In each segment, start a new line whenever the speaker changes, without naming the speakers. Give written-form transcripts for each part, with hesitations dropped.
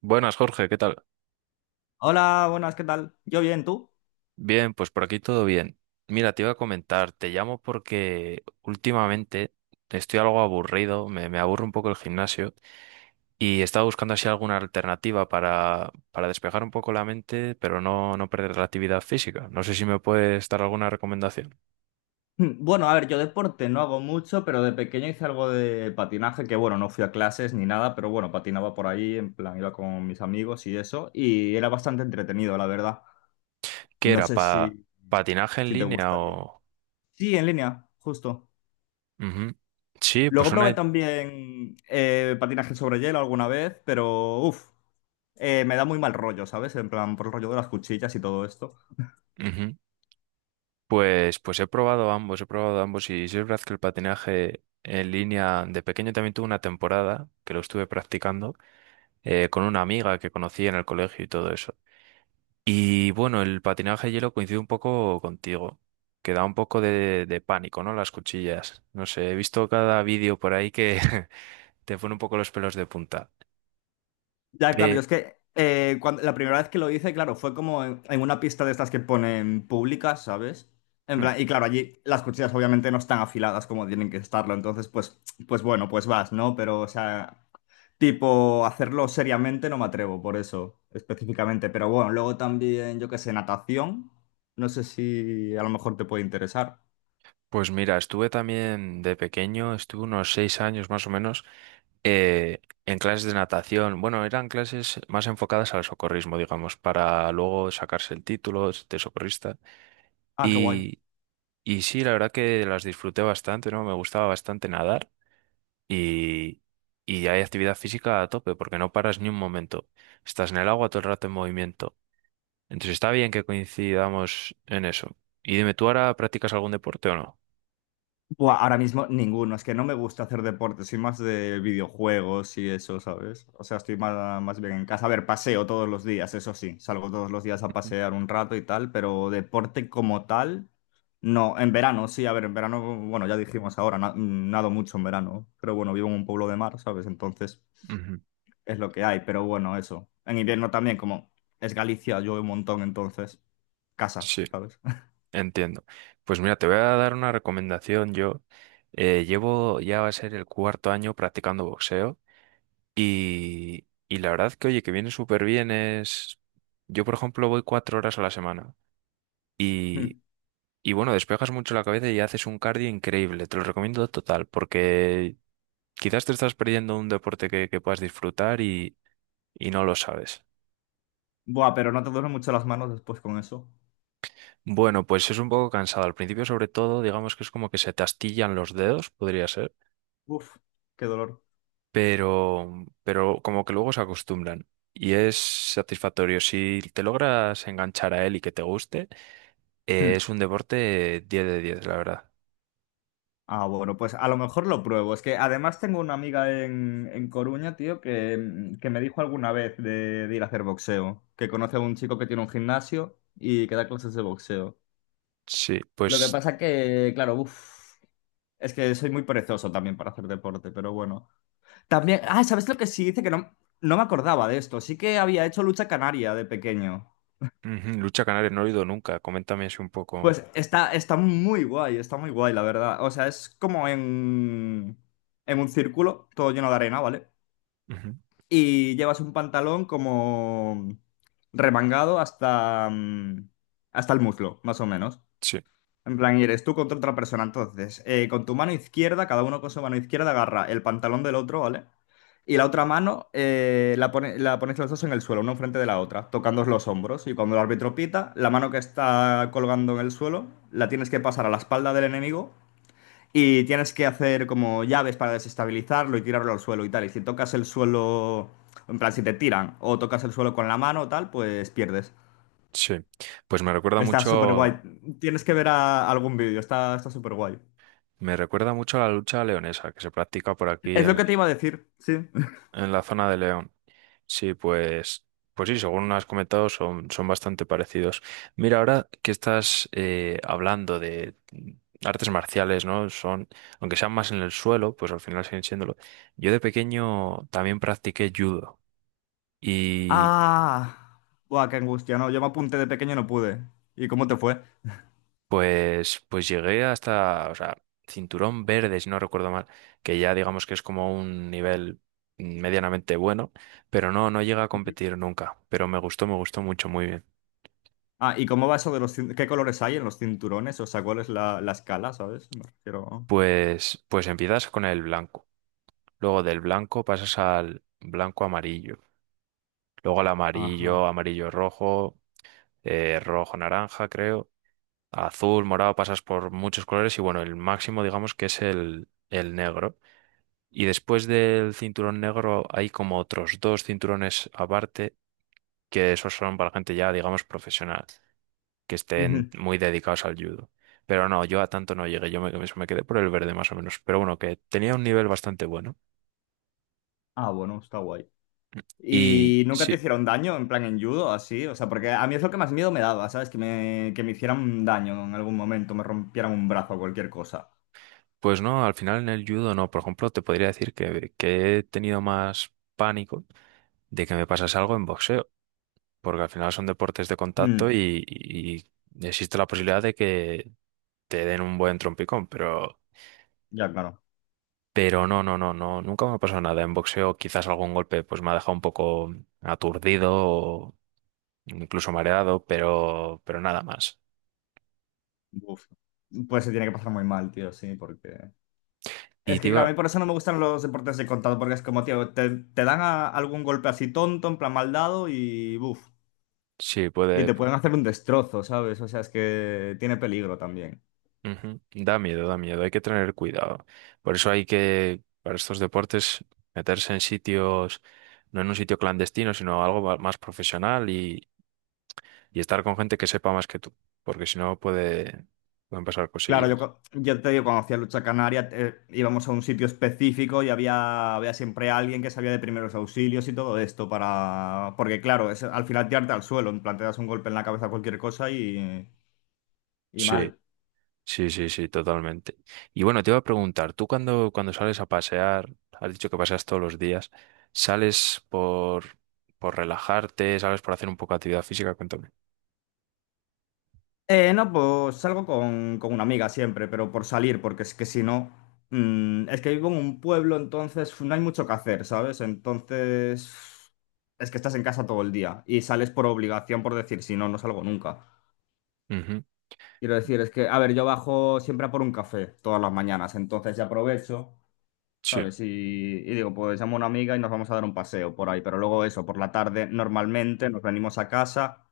Buenas, Jorge, ¿qué tal?
Hola, buenas, ¿qué tal? Yo bien, ¿tú?
Bien, pues por aquí todo bien. Mira, te iba a comentar, te llamo porque últimamente estoy algo aburrido, me aburre un poco el gimnasio y estaba buscando así alguna alternativa para despejar un poco la mente, pero no perder la actividad física. No sé si me puedes dar alguna recomendación.
Bueno, a ver, yo deporte no hago mucho, pero de pequeño hice algo de patinaje, que bueno, no fui a clases ni nada, pero bueno, patinaba por ahí, en plan, iba con mis amigos y eso, y era bastante entretenido, la verdad.
¿Qué
No
era?
sé si,
¿ ¿Patinaje en
si te
línea
gustaría.
o...?
Sí, en línea, justo.
Ujú. Sí, pues
Luego probé
una...
también patinaje sobre hielo alguna vez, pero uff, me da muy mal rollo, ¿sabes? En plan, por el rollo de las cuchillas y todo esto.
ujú. Pues he probado ambos y sí es verdad que el patinaje en línea de pequeño también tuve una temporada que lo estuve practicando con una amiga que conocí en el colegio y todo eso. Y bueno, el patinaje de hielo coincide un poco contigo, que da un poco de pánico, ¿no? Las cuchillas. No sé, he visto cada vídeo por ahí que te pone un poco los pelos de punta.
Ya, claro, yo
Pe-
es que cuando, la primera vez que lo hice, claro, fue como en una pista de estas que ponen públicas, ¿sabes? En plan, y claro, allí las cuchillas obviamente no están afiladas como tienen que estarlo, entonces pues, pues bueno, pues vas, ¿no? Pero, o sea, tipo, hacerlo seriamente no me atrevo, por eso, específicamente. Pero bueno, luego también, yo qué sé, natación, no sé si a lo mejor te puede interesar.
Pues mira, estuve también de pequeño, estuve unos 6 años más o menos eh, en clases de natación. Bueno, eran clases más enfocadas al socorrismo, digamos, para luego sacarse el título de socorrista.
Ah, qué guay.
Y, y sí, la verdad que las disfruté bastante, ¿no? Me gustaba bastante nadar y, y hay actividad física a tope porque no paras ni un momento. Estás en el agua todo el rato en movimiento. Entonces está bien que coincidamos en eso. Y dime, ¿tú ahora practicas algún deporte o no?
Buah, ahora mismo ninguno, es que no me gusta hacer deporte, soy más de videojuegos y eso, ¿sabes? O sea, estoy más, más bien en casa. A ver, paseo todos los días, eso sí, salgo todos los días a
Ujú,
pasear un rato y tal, pero deporte como tal, no. En verano, sí, a ver, en verano, bueno, ya dijimos ahora, nado mucho en verano, pero bueno, vivo en un pueblo de mar, ¿sabes? Entonces
ujú.
es lo que hay, pero bueno, eso. En invierno también, como es Galicia, llueve un montón, entonces casa,
Sí.
¿sabes?
Entiendo. Pues mira, te voy a dar una recomendación. Yo llevo ya va a ser el cuarto año practicando boxeo y la verdad que, oye, que viene súper bien es... Yo, por ejemplo, voy 4 horas a la semana y, y bueno, despejas mucho la cabeza y haces un cardio increíble. Te lo recomiendo total porque quizás te estás perdiendo un deporte que puedas disfrutar y no lo sabes.
Buah, pero no te duelen mucho las manos después con eso.
Bueno, pues es un poco cansado. Al principio, sobre todo, digamos que es como que se te astillan los dedos, podría ser
Uf, qué dolor.
pero, pero como que luego se acostumbran. Y es satisfactorio. Si te logras enganchar a él y que te guste,
Hmm.
es un deporte 10 de 10 la verdad.
Ah, bueno, pues a lo mejor lo pruebo. Es que además tengo una amiga en Coruña, tío, que, que me dijo alguna vez de ir a hacer boxeo, que conoce a un chico que tiene un gimnasio y que da clases de boxeo.
Sí,
Lo que
pues
pasa que, claro, uf, es que soy muy perezoso también para hacer deporte, pero bueno. También, ah, ¿sabes lo que sí? Dice que no, no me acordaba de esto. Sí que había hecho lucha canaria de pequeño.
ujú, lucha canaria no lo he oído nunca. Coméntame así un poco.
Pues está, está muy guay, la verdad. O sea, es como en un círculo, todo lleno de arena, ¿vale?
Ujú.
Y llevas un pantalón como remangado hasta, hasta el muslo, más o menos.
Sí,
En plan, y eres tú contra otra persona. Entonces, con tu mano izquierda, cada uno con su mano izquierda agarra el pantalón del otro, ¿vale? Y la otra mano la, la ponéis los dos en el suelo, una enfrente de la otra, tocándoos los hombros. Y cuando el árbitro pita, la mano que está colgando en el suelo la tienes que pasar a la espalda del enemigo y tienes que hacer como llaves para desestabilizarlo y tirarlo al suelo y tal. Y si tocas el suelo, en plan, si te tiran o tocas el suelo con la mano o tal, pues pierdes.
sí. Pues
Está súper guay. Tienes que ver algún vídeo, está, está súper guay.
me recuerda mucho a la lucha leonesa que se practica por aquí
Es lo
en,
que te iba a decir, sí.
En la zona de León. Sí, pues, pues sí, según has comentado, son, son bastante parecidos. Mira, ahora que estás hablando de artes marciales, ¿no? Son, aunque sean más en el suelo, pues al final siguen siéndolo. Yo de pequeño también practiqué judo y
Ah, buah, qué angustia, no. Yo me apunté de pequeño y no pude. ¿Y cómo te fue?
pues llegué hasta, o sea, cinturón verde, si no recuerdo mal, que ya digamos que es como un nivel medianamente bueno, pero no llega a
Ujú.
competir nunca. Pero me gustó mucho, muy bien.
Ah, ¿y cómo va eso de los... cin- ¿Qué colores hay en los cinturones? O sea, ¿cuál es la, la escala, ¿sabes? Me refiero...
Pues empiezas con el blanco, luego del blanco pasas al blanco amarillo, luego al amarillo,
Ajá.
amarillo rojo, rojo naranja, creo, azul, morado, pasas por muchos colores y bueno, el máximo digamos que es el negro. Y después del cinturón negro hay como otros dos cinturones aparte, que esos son para gente ya digamos profesional, que estén
Ujú.
muy dedicados al judo. Pero no, yo a tanto no llegué, yo me quedé por el verde más o menos, pero bueno, que tenía un nivel bastante bueno.
Ah, bueno, está guay.
Y
¿Y nunca te
sí,
hicieron daño, en plan en judo, así? O sea, porque a mí es lo que más miedo me daba, ¿sabes? Que me hicieran daño en algún momento, me rompieran un brazo o cualquier cosa.
pues no, al final en el judo no. Por ejemplo, te podría decir que he tenido más pánico de que me pasase algo en boxeo, porque al final son deportes de contacto
Mm,
y existe la posibilidad de que te den un buen trompicón, pero,
Ya, claro.
pero no, no, no, no, nunca me ha pasado nada. En boxeo quizás algún golpe pues me ha dejado un poco aturdido o incluso mareado, pero nada más.
Uf. Pues se tiene que pasar muy mal, tío, sí, porque... Es
Y te
que, claro, a
iba,
mí por eso no me gustan los deportes de contacto, porque es como, tío, te dan algún golpe así tonto, en plan mal dado y buf.
sí,
Y
puede,
te pueden hacer un destrozo, ¿sabes? O sea, es que tiene peligro también.
ujú. Da miedo, hay que tener cuidado. Por eso hay que, para estos deportes, meterse en sitios, no en un sitio clandestino, sino algo más profesional y estar con gente que sepa más que tú, porque si no puede, pueden pasar
Claro, yo,
cosillas.
yo te digo, cuando hacía lucha canaria, íbamos a un sitio específico y había siempre alguien que sabía de primeros auxilios y todo esto para... Porque, claro, es, al final tirarte al suelo, en plan, te das un golpe en la cabeza a cualquier cosa y
Sí,
mal.
sí, sí, sí, totalmente. Y bueno, te iba a preguntar, tú cuando sales a pasear, has dicho que paseas todos los días, ¿sales por relajarte, sales por hacer un poco de actividad física? Cuéntame.
No, pues salgo con una amiga siempre, pero por salir, porque es que si no, es que vivo en un pueblo, entonces no hay mucho que hacer, ¿sabes? Entonces, es que estás en casa todo el día y sales por obligación, por decir, si no, no salgo nunca.
Ujú.
Quiero decir, es que, a ver, yo bajo siempre a por un café todas las mañanas, entonces ya aprovecho,
Sí,
¿sabes? Y digo, pues llamo a una amiga y nos vamos a dar un paseo por ahí, pero luego eso, por la tarde normalmente nos venimos a casa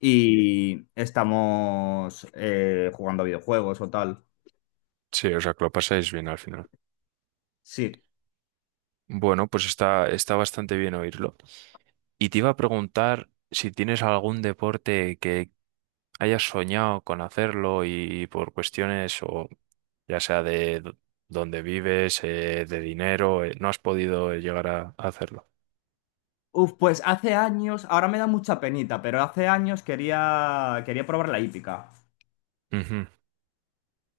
y estamos jugando a videojuegos o tal.
sí, o sea que lo pasáis bien al final.
Sí.
Bueno, pues está, está bastante bien oírlo. Y te iba a preguntar si tienes algún deporte que hayas soñado con hacerlo y por cuestiones o ya sea de dónde vives, de dinero, no has podido llegar a hacerlo.
Uf, pues hace años, ahora me da mucha penita, pero hace años quería probar la hípica.
Ujú.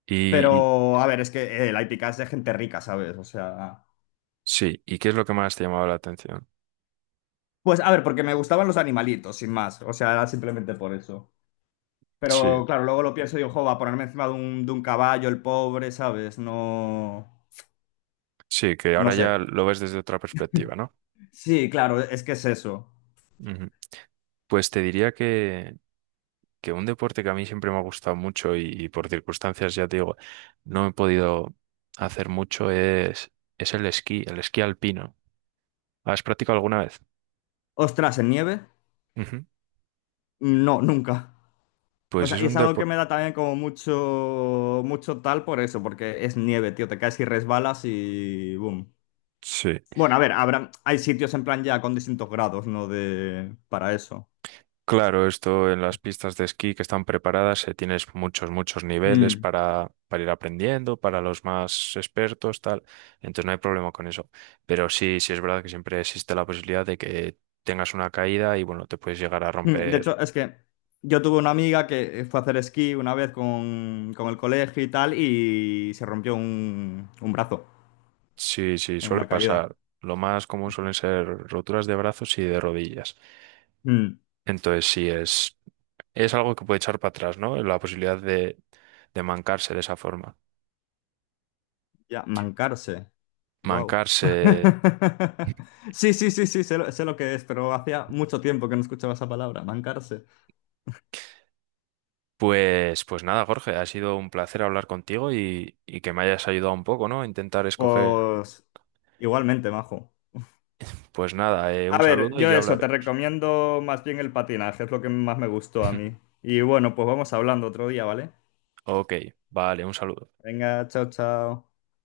Y-
Pero, a ver, es que la hípica es de gente rica, ¿sabes? O sea...
sí, ¿y qué es lo que más te llamaba la atención?
Pues, a ver, porque me gustaban los animalitos, sin más. O sea, era simplemente por eso.
Sí,
Pero, claro, luego lo pienso y digo, jo, va a ponerme encima de un caballo, el pobre, ¿sabes? No...
sí, que
No
ahora
sé.
ya lo ves desde otra perspectiva, ¿no?
Sí, claro, es que es eso.
Ujú. Pues te diría que un deporte que a mí siempre me ha gustado mucho y por circunstancias, ya te digo, no he podido hacer mucho es el esquí alpino. ¿Has practicado alguna vez?
Ostras, ¿en nieve?
Ujú.
No, nunca. O
Pues
sea,
es
y
un
es algo que
deporte...
me da también como mucho, mucho tal por eso, porque es nieve, tío, te caes y resbalas y boom.
Sí,
Bueno, a ver, habrá, hay sitios en plan ya con distintos grados, ¿no? De, para eso.
claro, esto en las pistas de esquí que están preparadas, tienes muchos, muchos niveles
Mm.
para ir aprendiendo, para los más expertos, tal. Entonces no hay problema con eso. Pero sí, sí es verdad que siempre existe la posibilidad de que tengas una caída y bueno, te puedes llegar a
Mm, de
romper.
hecho, es que yo tuve una amiga que fue a hacer esquí una vez con el colegio y tal y se rompió un brazo
Sí, sí,
en
suele
una caída.
pasar. Lo más común suelen ser roturas de brazos y de rodillas. Entonces, sí, es algo que puede echar para atrás, ¿no? La posibilidad de mancarse de esa forma.
Ya, mancarse. Wow.
Mancarse.
Sí, sí, sí, sí, sé lo que es, pero hacía mucho tiempo que no escuchaba esa palabra, mancarse.
Pues, pues nada, Jorge, ha sido un placer hablar contigo y que me hayas ayudado un poco, ¿no? A intentar escoger.
Pues igualmente, majo.
Pues nada, un
A ver,
saludo y
yo
ya
eso, te
hablaremos.
recomiendo más bien el patinaje, es lo que más me gustó a mí. Y bueno, pues vamos hablando otro día, ¿vale?
Ok, vale, un saludo.
Venga, chao, chao.